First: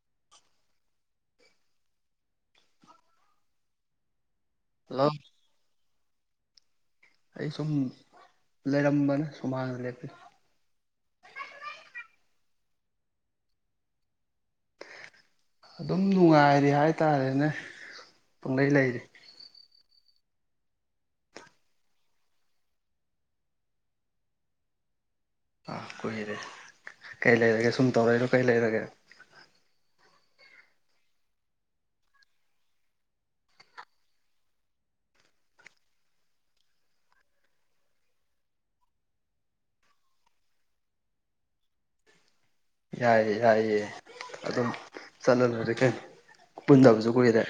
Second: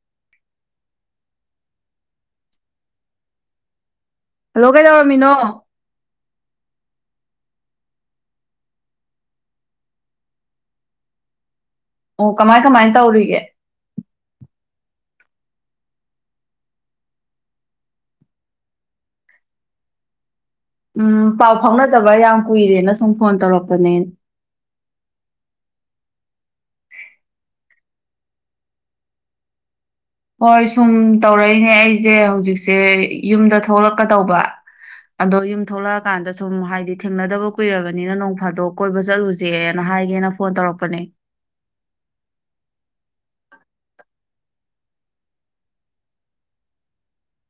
[inaudible] Hello ꯀꯩꯗꯧꯔꯝꯃꯤꯅꯣ꯫ ꯑꯩ ꯁꯨꯝ ꯂꯩꯔꯝꯕꯅꯦ ꯁꯨꯝꯍꯥꯡꯗ ꯂꯦꯞꯄꯤ [inaudible] ꯑꯣ ꯀꯃꯥꯏ ꯀꯃꯥꯏ ꯇꯧꯔꯤꯒꯦ꯫ ꯑꯗꯨꯝ ꯅꯨꯡꯉꯥꯏꯔꯤ ꯍꯥꯏꯇꯥꯔꯦꯅꯦ ꯄꯨꯡꯂꯩ ꯂꯩꯔꯤ꯫ ꯎꯝ ꯄꯥꯎ ꯐꯥꯎꯅꯗꯕ ꯌꯥꯝ ꯀꯨꯏꯔꯦꯅ ꯁꯨꯝ ꯐꯣꯟ ꯇꯧꯔꯛꯄꯅꯦ꯫ ꯑꯥ ꯀꯨꯏꯔꯦ ꯀꯩ ꯂꯩꯔꯒꯦ ꯁꯨꯝ ꯇꯧꯔꯛꯏꯔꯣ ꯀꯩ ꯂꯩꯔꯒꯦ꯫ ꯍꯣꯏ ꯁꯨꯝ ꯇꯧꯔꯛꯏꯅꯦ ꯑꯩꯁꯦ ꯍꯧꯖꯤꯛꯁꯦ ꯌꯨꯝꯗ ꯊꯣꯛꯂꯛꯀꯗꯧꯕ ꯑꯗꯣ ꯌꯨꯝ ꯊꯣꯛꯂꯛꯑ ꯀꯥꯟꯗ ꯁꯨꯝ ꯍꯥꯏꯗꯤ ꯊꯦꯡꯅꯗꯕ ꯀꯨꯏꯔꯕꯅꯤꯅ ꯅꯣꯡ ꯐꯥꯗꯣꯛ ꯀꯣꯏꯕ ꯆꯠꯂꯨꯁꯦꯅ ꯍꯥꯏꯒꯦꯅ ꯐꯣꯟ ꯇꯧꯔꯛꯄꯅꯦ꯫ ꯌꯥꯏꯌꯦ ꯌꯥꯏꯌꯦ ꯑꯗꯨꯝ ꯆꯠꯂꯂꯣꯏꯔꯦ ꯀꯩꯅ ꯄꯨꯟꯗꯕꯁꯨ ꯀꯨꯏꯔꯦ꯫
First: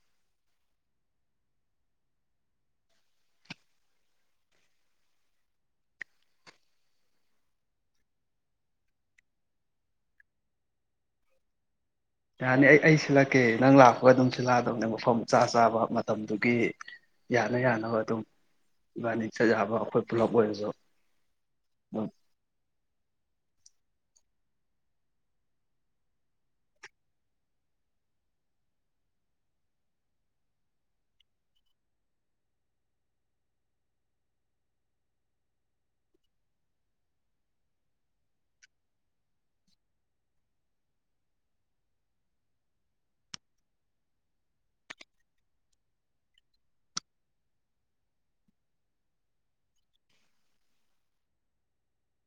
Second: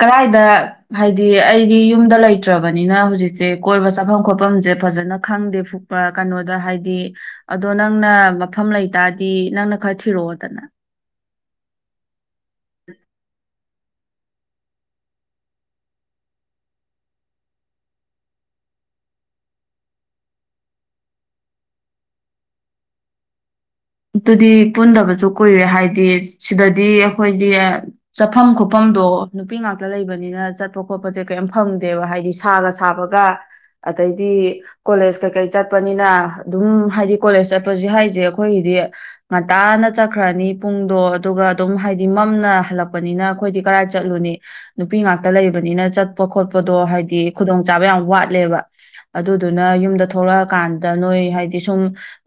ꯀꯔꯥꯏꯗ ꯍꯥꯏꯗꯤ ꯑꯩꯗꯤ ꯌꯨꯝꯗ ꯂꯩꯇ꯭ꯔꯕꯅꯤꯅ ꯍꯧꯖꯤꯛꯁꯦ ꯀꯣꯏꯕ ꯆꯥꯐꯝ ꯈꯣꯠꯐꯝꯁꯦ ꯐꯖꯅ ꯈꯪꯗꯦ ꯐꯨꯛꯄ ꯀꯩꯅꯣꯗ ꯍꯥꯏꯗꯤ ꯑꯗꯣ ꯅꯪꯅ ꯃꯐꯝ ꯂꯩꯇꯥꯔꯗꯤ ꯅꯪꯅ ꯈꯔ ꯊꯤꯔꯛꯑꯣꯗꯅ꯫ ꯌꯥꯅꯤ ꯑꯩ ꯑꯩ ꯁꯤꯜꯂꯛꯀꯦ ꯅꯪꯂꯥꯛ ꯍꯣꯏ ꯑꯗꯨꯝ ꯁꯤꯜꯂꯥꯗꯕꯅꯦ ꯃꯐꯝ ꯆꯥ ꯆꯥꯕ ꯃꯇꯝꯗꯨꯒꯤ ꯌꯥꯅ ꯌꯥꯅꯕ ꯑꯗꯨꯝ ꯏꯕꯥꯥꯅꯤ ꯆꯠ ꯌꯥꯕ ꯑꯩꯈꯣꯏ ꯄꯨꯂꯞ ꯑꯣꯏꯔꯁꯨ ꯑꯗꯨꯝ ꯑꯗꯨꯨꯗꯤ ꯄꯨꯟꯗꯕꯁꯨ ꯀꯨꯏꯔꯦ ꯍꯥꯏꯗꯤ ꯁꯤꯗꯗꯤ ꯑꯩꯈꯣꯏꯗꯤ ꯆꯠꯐꯝ ꯈꯣꯠꯐꯝꯗꯣ ꯅꯨꯄꯤ ꯉꯥꯛꯇ ꯂꯩꯕꯅꯤꯅ ꯆꯠꯄ ꯈꯣꯠꯄꯁꯦ ꯀꯩꯝ ꯐꯪꯗꯦꯕ ꯍꯥꯏꯗꯤ ꯁꯥꯒ ꯁꯥꯕꯒ ꯑꯗꯩꯗꯤ ꯀꯣꯂꯦꯖ ꯀꯩꯀꯩ ꯆꯠꯄꯅꯤꯅ ꯑꯗꯨꯝ ꯍꯥꯏꯗꯤ ꯀꯣꯂꯦꯖ ꯆꯠꯄꯁꯨ ꯍꯥꯏꯁꯦ ꯑꯩꯈꯣꯏ ꯗꯤ ꯉꯟꯇꯥꯅ ꯆꯠꯈ꯭ꯔꯅꯤ ꯄꯨꯡꯗꯣ ꯑꯗꯨꯒ ꯑꯗꯨꯝ ꯍꯥꯏꯗꯤ ꯃꯝꯅ ꯍꯜꯂꯛꯄꯅꯤꯅ ꯑꯩꯈꯣꯏꯗꯤ ꯀꯗꯥꯥꯏ ꯆꯠꯂꯨꯅꯤ ꯅꯨꯄꯤ ꯉꯥꯛꯇ ꯂꯩꯕꯅꯤꯅ ꯆꯠꯄ ꯈꯣꯠꯄꯗꯣ ꯍꯥꯏꯗꯤ ꯈꯨꯗꯣꯡ ꯆꯥꯕ ꯌꯥꯝ ꯋꯥꯠꯂꯦꯕ ꯑꯗꯨꯗꯨꯅ ꯌꯨꯝꯗ ꯊꯣꯛꯂꯛꯑ ꯀꯥꯟꯗ ꯅꯣꯏ ꯍꯥꯏꯗꯤ ꯁꯨꯝ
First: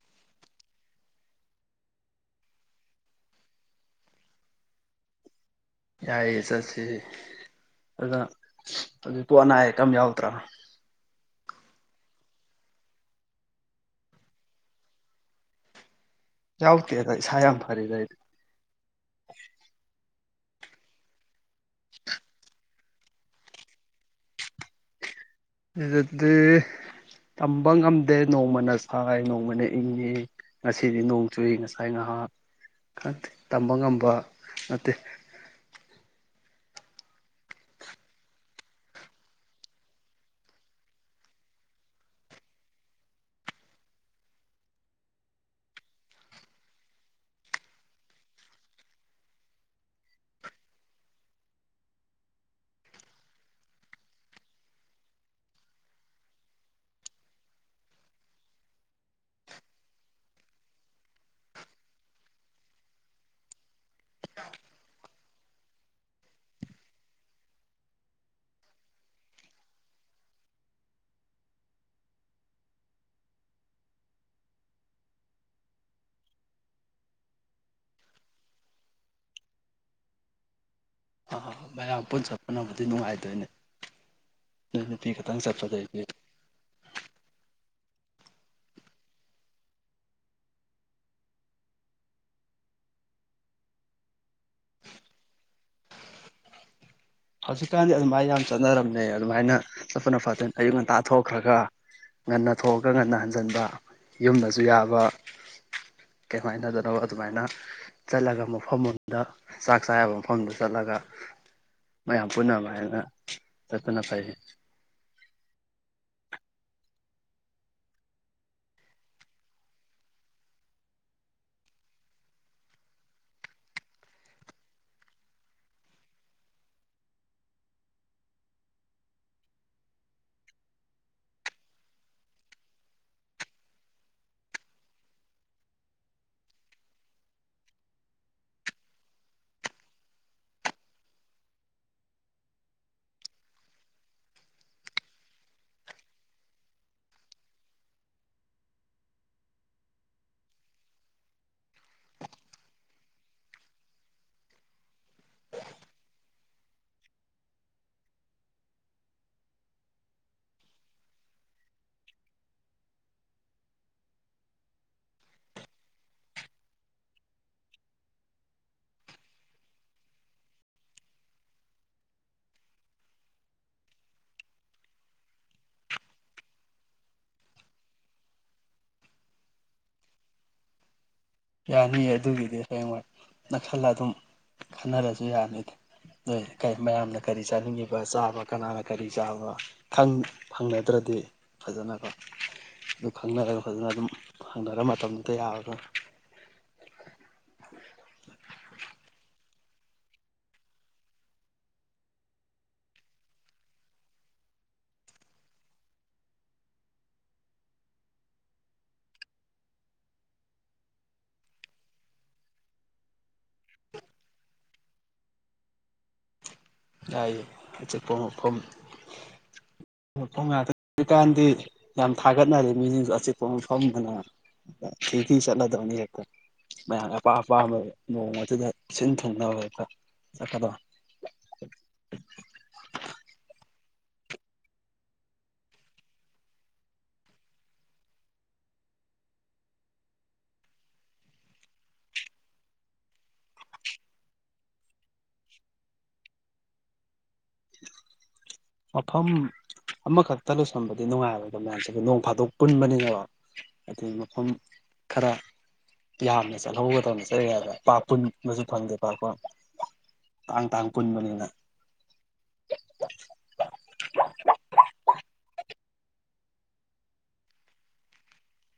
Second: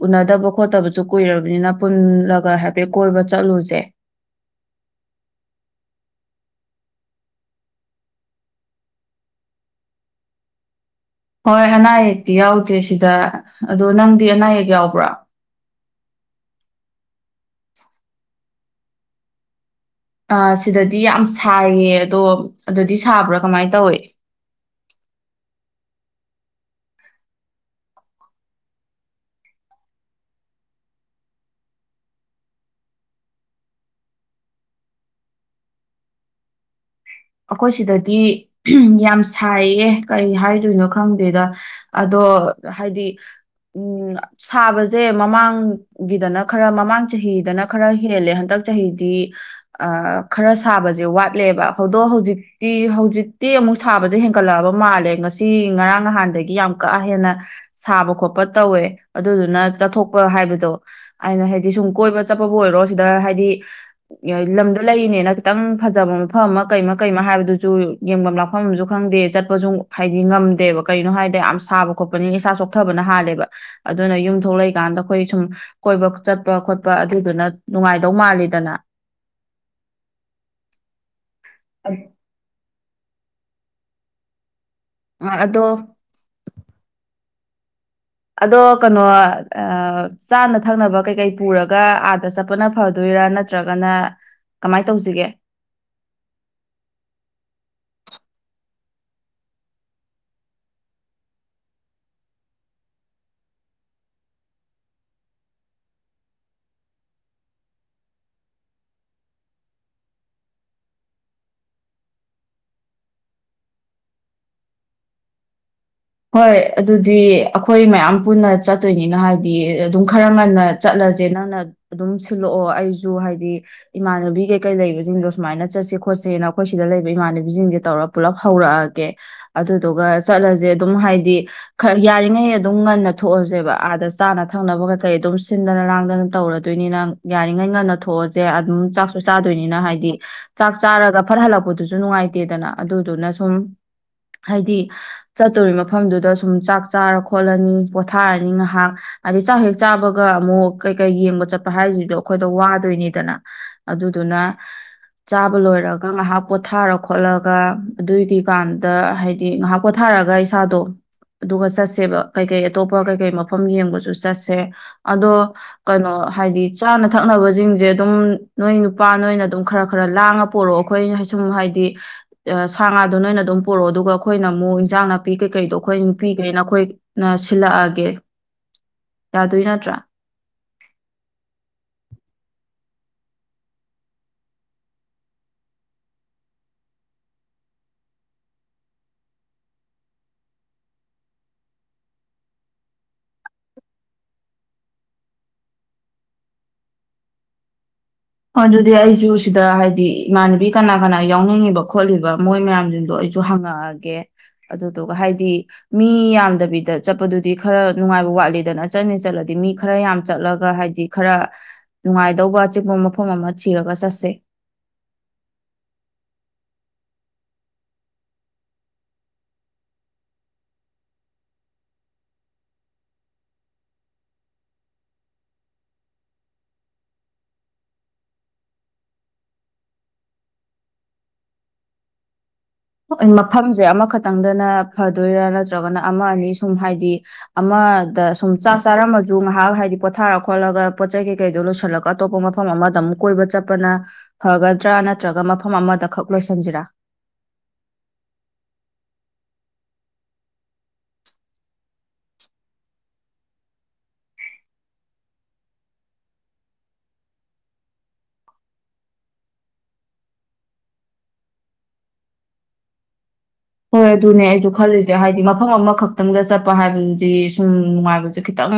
ꯎꯅꯗꯕ ꯈꯣꯠꯇꯕ ꯁꯨ ꯀꯨꯏꯔꯕꯅꯤꯅ ꯄꯨꯜꯂꯒ ꯍꯥꯏꯐꯦꯠ ꯀꯣꯏꯕ ꯆꯠꯂꯨꯁꯦ꯫ ꯌꯥꯏꯌꯦ ꯆꯠꯁꯤ ꯑꯗꯨꯗ ꯑꯗ ꯑꯗꯤ ꯄꯣ ꯑꯅꯥ ꯑꯌꯦꯛ ꯀꯝ ꯌꯥꯎꯗ꯭ꯔ꯫ ꯍꯣꯏ ꯑꯅꯥ ꯑꯛꯇꯤ ꯌꯥꯎꯗꯦ ꯁꯤꯗ ꯑꯗꯣ ꯅꯪꯗꯤ ꯑꯅꯥ ꯑꯌꯦꯛ ꯌꯥꯎꯕ꯭ꯔ꯫ ꯌꯥꯎꯗꯦꯗ ꯇꯁ ꯌꯥꯝ ꯐꯔꯤꯗ ꯑꯩ꯫ ꯑ ꯁꯤꯗꯗꯤ ꯌꯥꯝ ꯁꯥꯏꯌꯦ ꯑꯗꯣ ꯑꯗꯨꯗꯤ ꯁꯥꯕ꯭ꯔ ꯀꯃꯥꯏ ꯇꯧꯏꯦ꯫ ꯏꯖꯗꯤ ꯇꯝꯕ ꯉꯝꯗꯦ ꯅꯣꯡꯃꯅ ꯁꯥꯏ ꯅꯣꯡꯃꯅ ꯏꯪꯉꯤ ꯉꯁꯤꯗꯤ ꯅꯣꯡ ꯆꯨꯏ ꯉꯁꯥꯏ ꯉꯥꯏꯍꯥꯛ ꯈꯪꯗꯦ ꯇꯝꯕ ꯉꯝꯕ ꯅꯠꯇꯦ꯫ ꯑꯈꯣꯏ ꯁꯤꯗꯗꯤ ꯎꯝꯍꯨꯝ ꯌꯥꯝ ꯁꯥꯏꯌꯦ ꯀꯩ ꯍꯥꯏꯗꯣꯏꯅꯣ ꯈꯪꯗꯦꯗ ꯑꯗꯣ ꯍꯥꯏꯗꯤ ꯎ ꯁꯥꯕꯁꯦ ꯃꯃꯥꯡꯒꯤꯗꯅ ꯈꯔ ꯃꯃꯥꯡ ꯆꯍꯤꯗꯅ ꯈꯔ ꯍꯦꯜꯂꯦ ꯍꯟꯗꯛ ꯆꯍꯤꯗꯤ ꯑ ꯈꯔ ꯁꯥꯕꯁꯦ ꯋꯥꯠꯂꯦꯕ꯫ ꯍꯧꯗꯣ ꯍꯧꯖꯤꯛꯇꯤ ꯍꯧꯖꯤꯛꯇꯤ ꯑꯃꯨꯛ ꯁꯥꯕꯁꯦ ꯍꯦꯟꯒꯠꯂꯛꯑꯕ ꯃꯥꯜꯂꯦ ꯉꯁꯤ ꯉꯔꯥꯡ ꯅꯍꯥꯟꯗꯒꯤ ꯌꯥꯝ ꯀꯥ ꯍꯦꯟꯅ ꯁꯥꯕ ꯈꯣꯠꯄ ꯇꯧꯋꯦ ꯑꯗꯨꯗꯨꯅ ꯆꯠꯊꯣꯛꯄ ꯍꯥꯏꯕꯗꯣ ꯑꯩꯅ ꯍꯥꯏꯗꯤ ꯁꯨꯝ ꯀꯣꯏꯕ ꯆꯠꯄꯕꯨ ꯑꯣꯏꯔꯣ ꯁꯤꯗ ꯍꯥꯏꯗꯤ ꯑ ꯂꯝꯗ ꯂꯩꯔꯤꯅꯦꯅ ꯈꯤꯇꯪ ꯐꯖꯕ ꯃ ꯐꯝ ꯑꯃ ꯀꯩꯃ ꯀꯩꯃ ꯍꯥꯏꯕꯗꯨꯁꯨ ꯌꯦꯡꯕꯝ ꯂꯥꯛꯐꯝ ꯑꯁꯨ ꯈꯪꯗꯦ ꯆꯠꯄꯁꯨ ꯍꯥꯏꯗꯤ ꯉꯝꯗꯦꯕ ꯀꯩꯒꯤꯅꯣ ꯍꯥꯏꯕꯗ ꯌꯥꯝ ꯁꯥꯕ ꯈꯣꯠꯄꯅꯤ ꯏꯁꯥ ꯆꯣꯛꯊꯕꯅ ꯍꯥꯜꯂꯦꯕ ꯑꯗꯨꯅ ꯌꯨꯝꯊꯂꯩꯀꯥꯟꯗ ꯑꯈꯣꯏ ꯁꯨꯝ ꯀꯣꯏꯕ ꯆꯠꯄ ꯈꯣꯠꯄ ꯑꯗꯨꯗꯨꯅ ꯅꯨꯡꯉꯥꯏꯗꯧ ꯃꯥꯜꯂꯤꯗꯅ ꯃꯌꯝ ꯄꯨꯟ ꯆꯠꯄꯅꯕꯨ ꯑꯗꯨ ꯅꯨꯡꯉꯥꯏꯗꯣꯏꯅꯦ ꯅꯣꯏ ꯅꯨꯄꯤ ꯈꯇꯪ ꯑꯗꯣ ꯆꯠꯄꯗꯩꯗꯤ ꯑꯗꯣ ꯀꯩꯅꯣ ꯆꯥꯅ ꯊꯛꯅꯕ ꯀꯩꯀꯩ ꯄꯨꯔꯒ ꯑꯥꯗ ꯆꯠꯄꯅ ꯐꯗꯣꯏꯔꯥ ꯅꯠꯇ꯭ꯔꯒꯅ ꯀꯃꯥꯏꯅ ꯇꯧꯖꯤꯒꯦ ꯍꯧꯖꯤꯛꯀꯥꯟꯗꯤ ꯑꯗꯨꯃꯥꯏꯅ ꯌꯥꯝ ꯆꯠꯅꯔꯝꯅꯦ ꯑꯗꯨꯃꯥꯏꯅ ꯆꯠꯄꯅ ꯐꯗꯣꯏ ꯑꯌꯨꯛ ꯉꯟꯇꯥ ꯊꯣꯛꯈ꯭ꯔꯒ ꯉꯟꯅ ꯊꯣꯛꯑꯒ ꯉꯟꯅ ꯍꯟꯖꯟꯕ ꯌꯨꯝꯗꯁꯨ ꯌꯥꯕ ꯀꯩꯏꯝ ꯍꯥꯏꯅꯗꯅꯕ ꯑꯗꯨꯃꯥꯏꯅ ꯆꯠꯂꯒ ꯃꯐꯝ ꯑꯃꯗ ꯆꯥꯛ ꯆꯥꯕ ꯃꯐꯝꯗ ꯆꯠꯂꯒ ꯃꯌꯥꯝ ꯄꯨꯟꯅ [inaudible] ꯆꯠꯇꯅ ꯐꯩ ꯍꯣꯏ ꯑꯗꯨꯗꯤ ꯑꯩꯈꯣꯏ ꯃꯌꯥꯝ ꯄꯨꯟꯅ ꯆꯠꯇꯣꯏꯅꯤꯅ ꯍꯥꯏꯗꯤ ꯑꯗꯨꯝ ꯈꯔ ꯉꯟꯅ ꯆꯠꯂꯖꯦ ꯅꯪꯅ ꯑꯗꯨꯝ ꯁꯤꯜꯂꯛꯑꯣ ꯑꯩꯖꯨ ꯍꯥꯏꯗꯤ ꯏꯃꯥꯟꯅꯕꯤ ꯀꯩꯀꯩ ꯂꯩꯕꯖꯤꯡꯗꯣ ꯁꯨꯃꯥꯏꯅ ꯆꯠꯁꯦ ꯈꯣꯠꯁꯦꯅ ꯑꯩꯈꯣꯏ ꯁꯤꯗ ꯂꯩꯕ ꯏꯃꯥꯟꯅꯕꯤꯖꯤꯡꯖꯦ ꯇꯧꯔ ꯄꯨꯜꯂꯞ ꯍꯧꯔꯛꯑꯒꯦ ꯑꯗꯨꯗꯨꯒ ꯆꯠꯂꯁꯦ ꯑꯗꯨꯝ ꯍꯥꯏꯗꯤ ꯈ ꯌꯥꯔꯤꯉꯩ ꯑꯗꯨꯝ ꯉꯟꯅ ꯊꯣꯛꯑꯁꯦꯕ ꯑꯥꯗ ꯆꯥꯅ ꯊꯛꯅꯕ ꯀꯩꯀꯩ ꯑꯗꯨꯝ ꯁꯤꯟꯗꯅ ꯂꯥꯡꯗꯅ ꯇꯧꯔꯗꯣꯏꯅꯤꯅ ꯌꯥꯔꯤꯉꯩ ꯉꯟꯅ ꯊꯣꯛꯑꯁꯦ ꯑꯗꯨꯝ ꯆꯥꯛꯁꯨ ꯆꯥꯗꯣꯏꯅꯤꯅ ꯍꯥꯏꯗꯤ ꯆꯥꯛ ꯆꯥꯔꯒ ꯐꯠꯍꯜꯂꯛꯄꯗꯨꯁꯨ ꯅꯨꯡꯉꯥꯏꯇꯦꯗꯅ ꯑꯗꯨꯗꯨꯅ ꯁꯨꯝ ꯍꯥꯏꯗꯤ ꯆꯠꯇꯣꯔꯤ ꯃꯐꯝꯗꯨꯗ ꯁꯨꯝ ꯆꯥꯛ ꯆꯥꯔ ꯈꯣꯠꯂꯅꯤ ꯄꯣꯊꯥꯔꯅꯤ ꯉꯥꯏꯍꯥꯛ ꯑꯗꯩꯩ ꯆꯥꯛ ꯍꯦꯛ ꯆꯥꯕꯒ ꯑꯃꯨꯛ ꯀꯩꯀꯩ ꯌꯦꯡꯕ ꯆꯠꯄ ꯍꯥꯏꯖꯤꯖꯨ ꯑꯩꯈꯣꯏꯗ ꯋꯥꯗꯣꯏꯅꯤꯗꯅ ꯑꯗꯨꯗꯨꯅ ꯆꯥꯕ ꯂꯣꯏꯔꯒ ꯉꯥꯏꯍꯥꯛ ꯄꯣꯊꯥꯔ ꯈꯣꯠꯂꯒ ꯑꯗꯨꯏꯒꯤꯀꯥꯟꯗ ꯍꯥꯏꯗꯤ ꯉꯥꯏꯍꯥꯛ ꯄꯣꯥ ꯊꯥꯔꯒ ꯏꯁꯥꯗꯣ ꯑꯗꯨꯒ ꯆꯠꯁꯦꯕ ꯀꯩꯀꯩ ꯑꯇꯣꯞꯄ ꯀꯩꯀꯩ ꯃꯐꯝ ꯌꯦꯡꯕꯁꯨ ꯆꯠꯁꯦ ꯑꯗꯣ ꯀꯩꯅꯣ ꯍꯥꯏꯗꯤ ꯆꯥꯅ ꯊꯛꯅꯕꯖꯤꯡꯖꯦ ꯑꯗꯨꯝ ꯅꯣꯏ ꯅꯨꯄꯥ ꯅꯣꯏꯅ ꯑꯗꯨꯝ ꯈꯔ ꯈꯔ ꯂꯥꯡꯉ ꯄꯣꯔꯛꯑꯣ ꯑꯩꯈꯣꯏ ꯁꯨꯝ ꯍꯥꯏꯗꯤ ꯁꯥ ꯉꯥꯗꯨꯣ ꯅꯣꯏꯅ ꯑꯗꯨꯝ ꯄꯣꯔꯛꯑꯣ ꯑꯗꯨꯒ ꯑꯩꯈꯣꯏꯅ ꯑꯃꯨꯛ ꯏꯟꯁꯥꯡ ꯅꯥꯄꯤ ꯀꯩꯀꯩꯗꯣ ꯑꯩꯈꯣꯏ ꯅꯨꯄꯤꯒꯩꯅ ꯑꯩꯈꯣꯏꯅ ꯁꯤꯜꯂꯛꯑꯒꯦ ꯌꯥꯗꯣꯏ ꯅꯠꯇ꯭ꯔꯥ ꯌꯥꯅꯤꯌꯦ ꯑꯗꯨꯒꯤꯗꯤ ꯍꯌꯦꯡꯋꯥ ꯅꯥꯁꯜꯂ ꯑꯗꯨꯝ ꯈꯟꯅꯔꯖꯨ ꯌꯥꯅꯤ ꯅꯣꯏ ꯃꯌꯥꯝꯅ ꯀꯔꯤ ꯆꯥꯅꯤꯡꯉꯤꯕ ꯆꯥꯕ ꯀꯅꯥꯅ ꯀꯔꯤ ꯆꯥꯕ ꯈꯪ ꯍꯪꯅꯗ꯭ꯔꯗꯤ ꯐꯖꯅꯀꯣ ꯑꯗꯨ ꯈꯪꯅꯔꯒ ꯐꯖꯅ ꯑꯗꯨꯝ ꯍꯪꯅꯔ ꯃꯇꯝꯗꯨꯗ ꯌꯥꯅꯕ ꯑꯗꯨꯗꯤ ꯑꯩꯁꯨ ꯁꯤꯗ ꯍꯥꯏꯗꯤ ꯏꯃꯥꯟꯅꯕꯤ ꯀꯅꯥ ꯀꯅꯥ ꯌꯥꯎꯅꯤꯡꯉꯤꯕ ꯈꯣꯠꯂꯤꯕ ꯃꯣꯏ ꯃꯌꯥꯝꯖꯤꯡꯗꯣ ꯑꯩꯁꯨ ꯍꯪꯉꯛꯑꯒꯦ ꯑꯗꯨꯗꯨꯒ ꯍꯥꯏꯗꯤ ꯃꯤ ꯌꯥꯝꯗꯕꯤꯗ ꯆꯠꯄꯗꯨꯗꯤ ꯈꯔ ꯅꯨꯡꯉꯥꯏꯕ ꯋꯥꯠꯂꯤꯗꯅ ꯆꯠꯅꯤ ꯆꯠꯂꯗꯤ ꯃꯤ ꯈꯔ ꯌꯥꯝ ꯆꯠꯂꯒ ꯍꯥꯏꯗꯤ ꯈꯔ ꯅꯨꯡꯉꯥꯏꯗꯧꯕ ꯑꯆꯤꯛꯄ ꯃ ꯐꯝ ꯑꯃ ꯊꯤꯔ ꯆꯠꯁꯦ [inaudible] ꯑꯆꯤꯛꯄ ꯃꯐꯝ ꯃꯐꯝ ꯉꯥꯛꯇ [unintelligible] ꯖꯤꯀꯥꯟꯗꯤ ꯌꯥꯝ ꯊꯥꯒꯠꯅꯔꯦ ꯃꯤꯁꯤꯡꯖꯨ ꯑꯆꯤꯛꯄ ꯃꯐꯝꯑꯅ ꯊꯤ ꯊꯤ ꯆꯠꯂꯗꯧꯅꯤ ꯍꯦꯛꯇ ꯃꯌꯥꯝꯒꯤ ꯑꯄꯥꯝ ꯑꯄꯥꯝꯕ ꯅꯣꯡꯃꯗꯨꯗ ꯁꯤꯟ ꯊꯨꯡꯅꯕ ꯍꯦꯛꯇ ꯆꯠꯀꯗꯕ [inaudible] ꯃꯐꯝꯁꯦ ꯑꯃꯈꯛꯇꯪꯗꯅ ꯐꯗꯣꯏꯔꯥ ꯅꯠꯇ꯭ꯔꯒꯅ ꯑꯃ ꯑꯅꯤ ꯁꯨꯝ ꯍꯥꯏꯗꯤ ꯑꯃꯗ ꯁꯨꯝ ꯆꯥꯛ ꯆꯥꯔꯝꯃꯁꯨ ꯉꯥꯏꯍꯥꯛ ꯍꯥꯏꯗꯤ ꯄꯣꯊꯥꯔ ꯈꯣꯠꯂꯒ ꯄꯣꯠꯆꯩ ꯀꯩꯀꯩꯗꯣ ꯂꯣꯏꯁꯤꯜꯂꯒ ꯑꯇꯣꯞꯄ ꯃꯐꯝ ꯑꯃꯗ ꯑꯃꯨꯛ ꯀꯣꯏꯕ ꯆꯠꯄꯅ ꯐꯒꯗ꯭ꯔꯥ ꯅꯠꯇ꯭ꯔꯒ ꯃꯐꯝ ꯑꯃꯗ ꯈꯛ ꯂꯣꯏꯁꯤꯟꯖꯤꯔꯥ ꯃꯐꯝ ꯑꯃꯈꯛꯇ ꯂꯣꯏꯁꯟꯕꯗꯤ ꯅꯨꯡꯉꯥꯏꯔꯣꯏꯗ ꯃꯌꯥꯝꯁꯦ ꯅꯣꯡ ꯐꯥꯗꯣꯛ ꯄꯨꯟꯕꯅꯤꯅ ꯍꯥꯏꯗꯤ ꯃꯐꯝ ꯈꯔ ꯌꯥꯝꯅ ꯆꯠꯍꯧꯒꯗꯧꯅꯤ ꯆꯠꯂꯤ [inaudible] ꯄꯥ ꯄꯨꯟꯕꯁꯨ ꯐꯪꯗꯦ ꯄꯥꯛ-ꯄꯥꯛ ꯇꯥꯡ ꯇꯥꯡ ꯄꯨꯟꯕꯅꯤꯅ ꯍꯣꯏ ꯑꯗꯨꯅꯦ ꯑꯩꯖꯨ ꯈꯜꯂꯤ ꯍꯥꯏꯗꯤ ꯃꯐꯝ ꯑꯃꯈꯛꯇꯪꯗ ꯆꯠꯄ ꯍꯥꯏꯕꯗꯨꯗꯤ ꯁꯨꯝ ꯅꯨꯡꯉꯥꯏꯕꯁꯦ ꯈꯤꯇꯪ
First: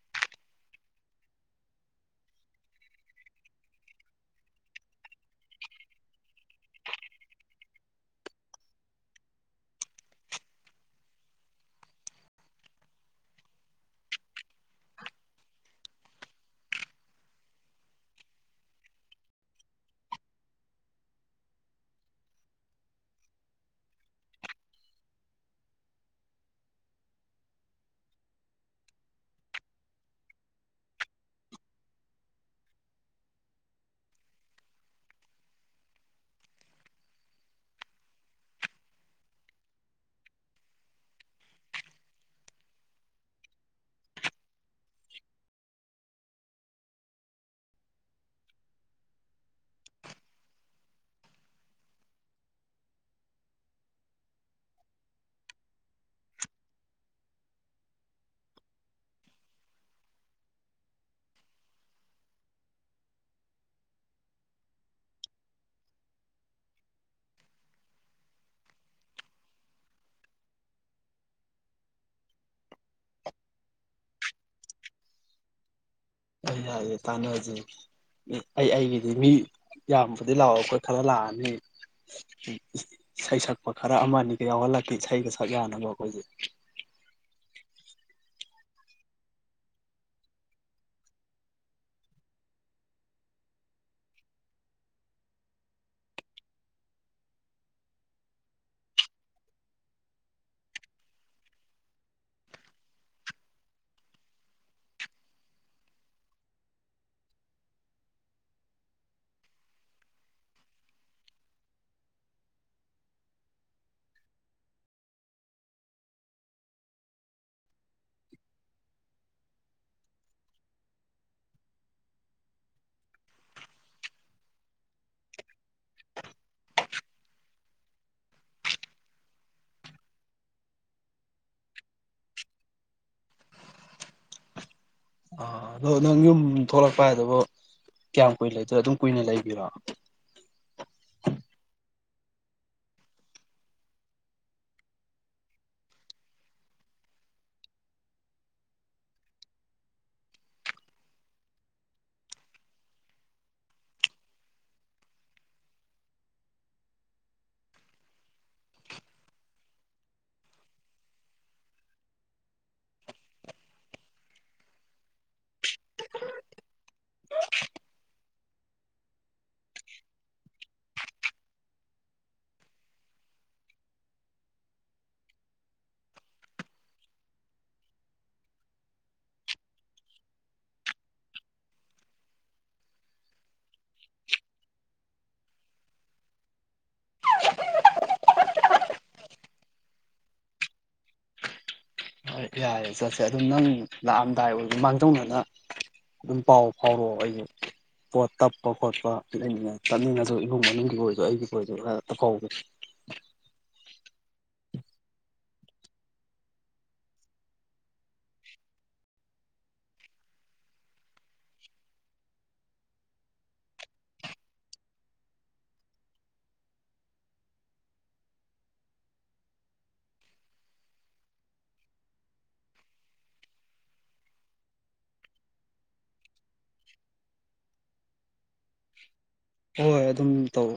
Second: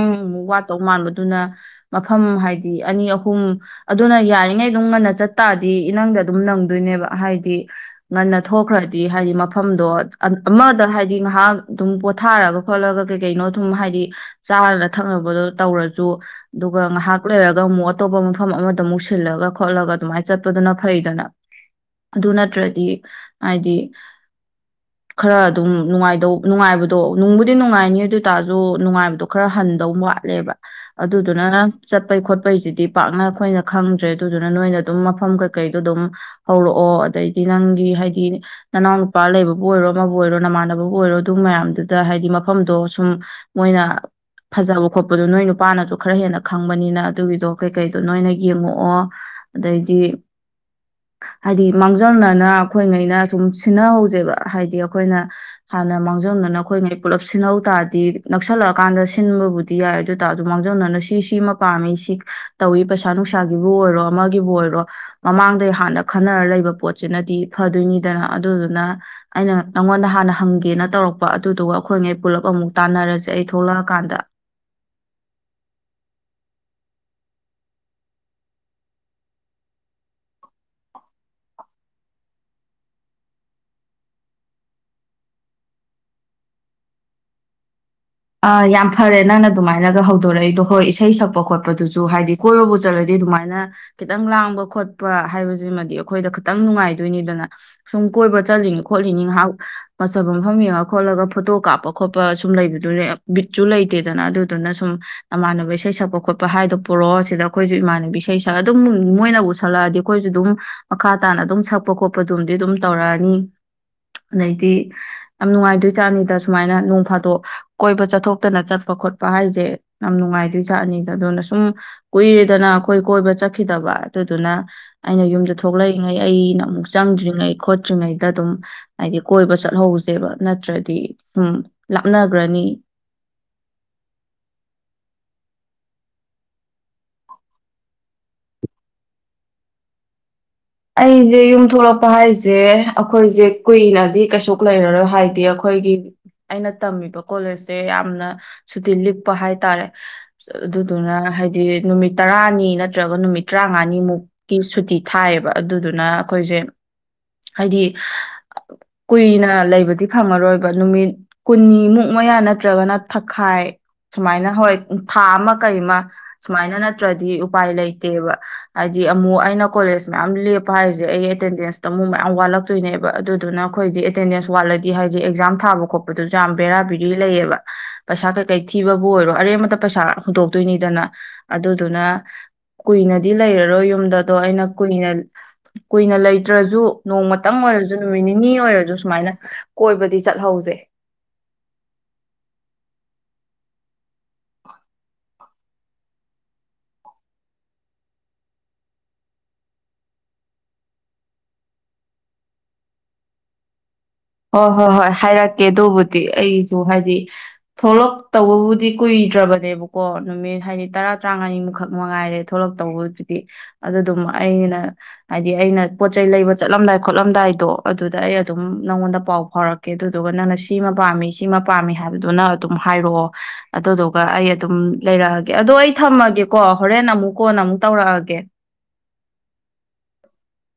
ꯋꯥꯠꯇꯧ ꯃꯥꯟꯕ ꯑꯗꯨꯅ ꯃꯐꯝ ꯍꯥꯏꯗꯤ ꯑꯅꯤ ꯑꯍꯨꯝ ꯑꯗꯨꯅ ꯌꯥꯔꯤꯉꯩ ꯑꯗꯨꯝ ꯉꯟꯅ ꯆꯠꯇꯥꯥꯔꯗꯤ ꯏ ꯅꯪꯗ ꯑꯗꯨꯝ ꯅꯪꯗꯣꯏꯅꯦꯕ ꯍꯥꯏꯗꯤ ꯉꯟꯅ ꯊꯣꯛꯈ꯭ꯔꯗꯤ ꯍꯥꯏꯗꯤ ꯃꯐꯝ ꯃꯐꯝꯗꯣ ꯑꯃꯗ ꯍꯥꯏꯗꯤ ꯉꯥꯏꯍꯥꯛ ꯑꯗꯨꯝ ꯄꯣꯊꯥꯔꯒ ꯈꯣꯠꯂꯒ ꯀꯩ ꯀꯩꯅꯣ ꯑꯗꯨꯝ ꯍꯥꯏꯗꯤ ꯆꯥꯔꯅ ꯊꯛꯅꯕꯗꯣ ꯇꯧꯔꯖꯨ ꯑꯗꯨꯒ ꯉꯥꯏꯍꯥꯛ ꯂꯩꯔꯒ ꯑꯃꯨꯛ ꯑꯇꯣꯞꯄ ꯃꯐꯝ ꯑꯃꯗ ꯑꯃꯨꯛ ꯁꯤꯜꯂꯒ ꯈꯣꯠꯂꯒ ꯑꯗꯨꯃꯥꯏꯅ ꯆꯠꯄꯗꯨꯅ ꯐꯩꯗꯅ ꯑꯗꯨ ꯅꯠꯇ꯭ꯔꯗꯤ ꯍꯥꯏꯗꯤ ꯈꯔ ꯑꯗꯨꯝ ꯅꯨꯡꯉꯥꯏꯗꯧ ꯅꯨꯡꯉꯥꯏꯕꯗꯣ ꯅꯨꯡꯕꯨꯗꯤ ꯅꯨꯡꯉꯥꯏꯅꯤ ꯑꯗꯨ ꯑꯣꯏꯇꯥꯔꯁꯨ ꯅꯨꯡꯉꯥꯏꯕꯗꯣ ꯈꯔ ꯍꯟꯗꯧ ꯋꯥꯠꯂꯦꯕ ꯑꯗꯨꯗꯨꯅ ꯆꯠꯄꯩ ꯈꯣꯠꯄꯩꯁꯤꯗꯤ ꯄꯥꯛꯅ ꯑꯩꯈꯣꯏꯅ ꯈꯪꯗ꯭ꯔꯦ ꯑꯗꯨꯗꯨꯅ ꯅꯣꯏꯅ ꯑꯗꯨꯝ ꯃꯐꯝ ꯀꯩꯀꯩꯗꯣ ꯑꯗꯨꯝ ꯍꯧꯔꯛꯑꯣ ꯑꯗꯩꯗꯤ ꯅꯪꯒꯤ ꯍꯥꯏꯗꯤ ꯅꯅꯥꯎ ꯅꯨꯄꯥ ꯂꯩꯕꯕꯨ ꯑꯣꯏꯔꯣ ꯑꯃꯕꯨ ꯑꯣꯏꯔꯣ ꯅꯃꯥꯟꯅꯕꯕꯨ ꯑꯣꯏꯔꯣ ꯑꯗꯨ ꯃꯌꯥꯝꯗꯨꯗ ꯍꯥꯏꯗꯤ ꯃꯐꯝꯗꯣ ꯁꯨꯝ ꯃꯣꯏꯅ ꯐꯖꯕ ꯈꯣꯠꯄꯗꯣ ꯅꯣꯏ ꯅꯨꯄꯥꯅꯁꯨ ꯈꯔ ꯍꯦꯟꯅ ꯈꯪꯕꯅꯤꯅ ꯑꯗꯨꯒꯤꯗꯣ ꯀꯩꯀꯩꯗꯣ ꯅꯣꯏꯅ ꯌꯦꯡꯉꯛꯑꯣ ꯑꯗꯩꯗꯤ ꯍꯥꯏꯗꯤ ꯃꯥꯡꯖꯧꯅꯅ ꯑꯩꯈꯣꯏꯉꯩꯅ ꯁꯨꯝ ꯁꯤꯟꯅ [unintelligible] ꯍꯥꯏꯗꯤ ꯑꯩꯈꯣꯏꯅ ꯍꯥꯟꯅ ꯃꯥꯡꯖꯧꯅꯅ ꯑꯩꯈꯣꯏꯉꯩ ꯄꯨꯜꯂꯞ ꯁꯤꯟꯍꯧ ꯇꯥꯔꯗꯤ ꯅꯛꯁꯜꯂꯛꯀꯥꯟꯗ ꯁꯤꯟꯕꯕꯨꯗꯤ ꯌꯥꯏ ꯑꯗꯨ ꯑꯣꯏꯇꯥꯔ ꯑꯗꯨ ꯃꯥꯡꯖꯧꯅꯅ ꯁꯤ ꯁꯤꯃ ꯄꯥꯝꯃꯤ ꯁꯤ ꯇꯧꯏ ꯄꯩꯁꯥ ꯅꯨꯡꯁꯥꯒꯤꯕꯨ ꯑꯣꯏꯔꯣ ꯑꯃꯒꯤꯕꯨ ꯑꯣꯏꯔꯣ ꯃꯃꯥꯡꯗꯩ ꯍꯥꯟꯅ ꯈꯟꯅꯔ ꯂꯩꯕ ꯄꯣꯠꯁꯤꯅꯗꯤ ꯐꯗꯣꯏꯅꯤꯗꯅ ꯑꯗꯨꯗꯨꯅ ꯑꯩꯅ ꯅꯪꯉꯣꯟꯗ ꯍꯥꯟꯅ ꯍꯪꯒꯦꯅ ꯇꯧꯔꯛꯄ ꯑꯗꯨꯗꯨꯒ ꯑꯩꯈꯣꯏꯉꯩ ꯄꯨꯜꯂꯞ ꯑꯃꯨꯛ ꯇꯥꯟꯅꯔꯁꯦ ꯑꯩ ꯊꯣꯛꯂꯛꯑꯀꯥꯟꯗ ꯍꯣꯌ ꯌꯥꯏꯌꯦ ꯇꯥꯟꯅꯖꯦ ꯑꯩ ꯑꯩꯒꯤꯗꯤ ꯃꯤ ꯌꯥꯝꯕꯨꯗꯤ ꯂꯥꯛꯑꯣꯏ ꯑꯩꯈꯣꯏ ꯈꯔ ꯂꯥꯛꯑꯅꯤ ꯏꯁꯩ ꯁꯛꯄ ꯈꯔ ꯑꯃꯅꯤ ꯑꯅꯤꯒ ꯌꯥꯎꯍꯜꯂꯛꯀꯦ ꯏꯁꯩꯒ ꯁꯛ ꯌꯥꯅꯕ ꯑꯩꯈꯣꯏꯖꯦ ꯑ ꯌꯥꯝ ꯐꯔꯦ ꯅꯪꯅ ꯑꯗꯨꯃꯥꯏꯅꯒ ꯍꯧꯗꯣꯔꯛꯏꯗꯣ ꯍꯣꯏ ꯏꯁꯩ ꯁꯛꯄ ꯈꯣꯠꯄꯗꯨꯖꯨ ꯍꯥꯏꯗꯤ ꯀꯣꯏꯕꯕꯨ ꯆꯠꯂꯗꯤ ꯑꯗꯨꯃꯥꯏꯅ ꯈꯤꯇꯪ ꯂꯥꯡꯕ ꯈꯣꯠꯄ ꯍꯥꯏꯕꯁꯤꯃꯗꯤ ꯑꯩꯈꯣꯏꯗ ꯈꯤꯇꯪ ꯅꯨꯡꯉꯥꯏꯗꯣꯏꯅꯤꯗꯅ ꯁꯨꯝ ꯀꯣꯏꯕ ꯆꯠꯂꯤꯅꯤ ꯈꯣꯠꯂꯤꯅꯤ ꯉꯥꯏꯍꯥꯛ ꯃꯖꯕ ꯃꯐꯝ ꯌꯦꯡꯉ ꯈꯣꯠꯂꯒ ꯐꯣꯇꯣ ꯀꯥꯞꯄ ꯈꯣꯠꯄ ꯁꯨꯝ ꯂꯩꯕ [inaudible] ꯕꯤꯠꯁꯨ ꯂꯩꯇꯦꯗꯅ ꯑꯗꯨꯗꯨꯅ ꯁꯨꯝ ꯅꯃꯥꯟꯅꯕ ꯏꯁꯩ ꯁꯛꯄ ꯈꯣꯠꯄ ꯍꯥꯏꯗꯣ ꯄꯨꯔꯑꯣ ꯁꯤꯗ ꯑꯩꯈꯣꯏꯁꯨ ꯏꯃꯥꯟꯅꯕꯤ ꯏꯁꯩ ꯁꯛꯑ ꯑꯗꯨꯝ ꯃꯣꯏꯅ ꯁꯛꯂꯛꯑꯗꯤ ꯑꯩꯈꯣꯏꯁꯨ ꯑꯗꯨꯝ ꯃꯈꯥ ꯇꯥꯅ ꯑꯗꯨꯝ ꯁꯛꯄ ꯈꯣꯠꯄꯗꯨꯝꯗꯤ ꯑꯗꯨꯝ ꯇꯧꯔꯛꯑꯅꯤ ꯑꯗꯩꯗꯤ ꯌꯥꯝ ꯅꯨꯡꯉꯥꯏꯗꯣꯏ ꯖꯥꯅꯤꯗ ꯁꯨꯃꯥꯏꯅ ꯅꯣꯡ ꯐꯥꯗꯣꯛ ꯀꯣꯏꯕ ꯆꯠꯊꯣꯛꯇꯅ ꯆꯠꯄ ꯈꯣꯠꯄ ꯍꯥꯏꯖꯦ ꯌꯥꯝ ꯅꯨꯡꯉꯥꯏꯗꯣꯏ ꯖꯥꯠ ꯑꯅꯤꯗ ꯑꯗꯨꯅ ꯁꯨꯝ ꯀꯨꯏꯔꯦꯗꯅ ꯑꯩꯈꯣꯏ ꯀꯣꯏꯕ ꯆꯠꯈꯤꯗꯕ ꯑꯗꯨꯗꯨꯅ ꯑꯩꯅ ꯌꯨꯝꯗ ꯊꯣꯛꯂꯛꯏꯉꯩ ꯑꯩꯅ ꯑꯃꯨꯛ ꯆꯪꯗ꯭ꯔꯤꯉꯩ ꯈꯣꯠꯇ꯭ꯔꯤꯉꯩꯗ ꯑꯗꯨꯝ ꯍꯥꯏꯗꯤ ꯀꯣꯏꯕ ꯆꯠꯍꯧꯁꯦꯕ ꯅꯠꯇ꯭ꯔꯗꯤ ꯁꯨꯝ ꯂꯥꯞꯅ ꯔꯅꯤ ꯑ ꯑꯗꯣ ꯅꯪ ꯌꯨꯝ ꯊꯣꯛꯂꯛꯄ ꯍꯥꯏꯗꯨꯕꯨ ꯀꯌꯥꯝ ꯀꯨꯏꯅ ꯂꯩꯗꯣ ꯑꯗꯨꯝ ꯀꯨꯏꯅ ꯂꯩꯗꯣꯏ ꯑꯩꯖꯦ ꯌꯨꯝ ꯊꯣꯛꯂꯛꯄ ꯍꯥꯏꯖꯦ ꯑꯩꯈꯣꯏꯖꯦ ꯀꯨꯏꯅꯗꯤ ꯀꯩꯁꯨ ꯂꯩꯔꯔꯣꯏ ꯍꯥꯏꯗꯤ ꯑꯩꯈꯣꯏꯒꯤ ꯑꯩꯅ ꯇꯝꯃꯤꯕ ꯀꯣꯂꯦꯖꯁꯦ ꯌꯥꯝꯅ ꯁꯨꯇꯤ ꯂꯤꯛꯄ ꯍꯥꯏ ꯇꯔꯦ ꯑꯗꯨꯗꯨꯅ ꯍꯥꯏꯗꯤ ꯅꯨꯃꯤꯠ ꯇꯔꯥꯅꯤ ꯅꯠꯇ꯭ꯔꯒ ꯅꯨꯃꯤꯠ ꯇꯔꯥꯃꯉꯥꯅꯤꯃꯨꯛꯀꯤ ꯁꯨꯇꯤ ꯊꯥꯏꯌꯦꯕ ꯑꯗꯨꯗꯨꯅ ꯑꯩꯈꯣꯏꯁꯦ ꯍꯥꯏꯗꯤ ꯀꯨꯏꯅ ꯂꯩꯕꯗꯤ ꯐꯪꯉꯔꯣꯏꯕ ꯅꯨꯃꯤꯠ ꯀꯨꯟꯅꯤꯃꯨꯛ ꯃꯌꯥ ꯅꯠꯇ꯭ꯔꯒꯅ ꯊꯥꯈꯥꯏ ꯁꯨꯃꯥꯏꯅ ꯍꯣꯏ ꯊꯥ ꯑꯃ ꯀꯩ ꯑꯃ ꯁꯨꯃꯥꯏꯅ ꯅꯠꯇ꯭ꯔꯗꯤ ꯎꯄꯥꯏ ꯂꯩꯇꯦꯕ ꯍꯥꯏꯗꯤ ꯑꯃꯨꯛ ꯑꯩꯅ ꯀꯣꯂꯦꯖ ꯌꯥꯝ ꯂꯦꯞꯄ ꯍꯥꯏꯁꯦ ꯑꯩ ꯑꯦꯇꯦꯟꯗꯦꯟꯁꯇ ꯑꯃꯨꯛ ꯃꯌꯥꯝ ꯋꯥꯠꯂꯛꯇꯣꯏꯅꯦꯕ ꯑꯗꯨꯗꯨꯅ ꯑꯩꯈꯣꯏꯗꯤ ꯑꯦꯇꯦꯟꯗꯦꯟꯁ ꯋꯥꯠꯂꯗꯤ ꯍꯥꯏꯗꯤ ꯑꯦꯛꯖꯥꯝ ꯊꯥꯕ ꯈꯣꯠꯄꯗꯨꯁꯨ ꯌꯥꯝ ꯕꯦꯔꯥ ꯕꯦꯔꯤ ꯂꯩꯌꯦꯕ ꯄꯩꯁꯥ ꯀꯩꯀꯩ ꯊꯤꯕꯕꯨ ꯑꯣꯏꯔꯣ ꯑꯔꯦꯝꯕꯇ ꯄꯩꯁꯥ ꯍꯨꯟꯗꯣꯛꯇꯣꯏꯅꯤꯗꯅ ꯑꯗꯨꯗꯨꯅ ꯀꯨꯏꯅꯗꯤ ꯂꯩꯔꯔꯣꯏ ꯌꯨꯝꯗ ꯗꯣ ꯑꯩꯅ ꯀꯨꯏꯅ ꯀꯨꯏꯅ ꯂꯩꯇ꯭ꯔꯖꯨ ꯅꯣꯡꯃꯇꯪ ꯑꯣꯏꯔꯖꯨ ꯅꯨꯃꯤꯠ ꯅꯤꯅꯤ ꯑꯣꯏꯔꯖꯨ ꯁꯨꯃꯥꯏꯅ ꯀꯣꯏꯕꯗꯤ ꯆꯠꯍꯧꯖꯦ ꯌꯥꯏꯔꯦ ꯆꯠꯁꯦ ꯑꯗꯨꯝ ꯅꯪ ꯂꯥꯛꯑꯝꯗꯥꯏ ꯑꯣꯏꯗꯤ ꯃꯥꯡꯖꯧꯅꯅ ꯑꯗꯨꯝ ꯄꯥꯎ ꯐꯥꯎꯔꯛꯑꯣ ꯑꯩꯖꯦ ꯄꯣꯠ ꯇꯞꯄ ꯈꯣꯠꯄ ꯂꯩꯅꯤꯡꯉ ꯇꯞꯅꯤꯡꯉꯖꯨ ꯏꯃꯨꯡ ꯃꯅꯨꯡꯒꯤ [inaudible] ꯑꯣꯏꯖꯨ ꯑꯩꯒꯤꯕꯨ ꯑꯣꯏꯖꯨ ꯈ ꯇꯞꯐꯧꯒꯦ ꯍꯣꯏ ꯍꯣꯏ ꯍꯣꯏ ꯍꯥꯏꯔꯛꯀꯦ ꯑꯗꯨꯕꯨꯗꯤ ꯑꯩꯁꯨ ꯍꯥꯏꯗꯤ ꯊꯣꯂꯛꯇꯧꯕꯕꯨꯗꯤ ꯀꯨꯏꯗ꯭ꯔꯕꯅꯦꯕꯀꯣ ꯅꯨꯃꯤꯠ ꯍꯥꯏꯗꯤ ꯇꯔꯥ ꯇꯔꯥꯉꯥꯅꯤꯃꯨꯈꯛ ꯃꯉꯥꯏꯔꯦ ꯊꯣꯛꯂꯛꯇꯧꯕꯗꯨꯗꯤ ꯑꯗꯨꯗꯨꯝ ꯑꯩꯅ ꯍꯥꯏꯗꯤ ꯑꯩꯅ ꯄꯣꯠ ꯆꯩꯩ ꯂꯩꯕ ꯆꯠꯂꯝꯗꯥꯏ ꯈꯣꯠꯂꯝꯗꯥꯏꯗꯣ ꯑꯗꯨꯗ ꯑꯩ ꯑꯗꯨꯝ ꯅꯪꯉꯣꯟꯗ ꯄꯥꯎ ꯐꯥꯎꯔꯛꯀꯦ ꯑꯗꯨꯗꯨꯒ ꯅꯪꯅ ꯁꯤꯃ ꯄꯥꯝꯃꯤ ꯁꯤꯃ ꯄꯥꯝꯃꯤ ꯍꯥꯏꯕꯗꯨꯅ ꯑꯗꯨꯝ ꯍꯥꯏꯔꯛꯑꯣ ꯑꯗꯨꯗꯨꯒ ꯑꯩ ꯑꯗꯨꯝ ꯂꯩꯔꯛꯑꯒꯦ ꯑꯗꯣ ꯑꯩ ꯊꯝꯃꯒꯦꯀꯣ ꯍꯣꯔꯦꯟ ꯑꯃꯨꯛ ꯀꯣꯟ ꯑꯃꯨꯛ ꯇꯧꯔꯛꯑꯒꯦ ꯍꯣꯏ ꯑꯗꯨꯝ ꯇꯧ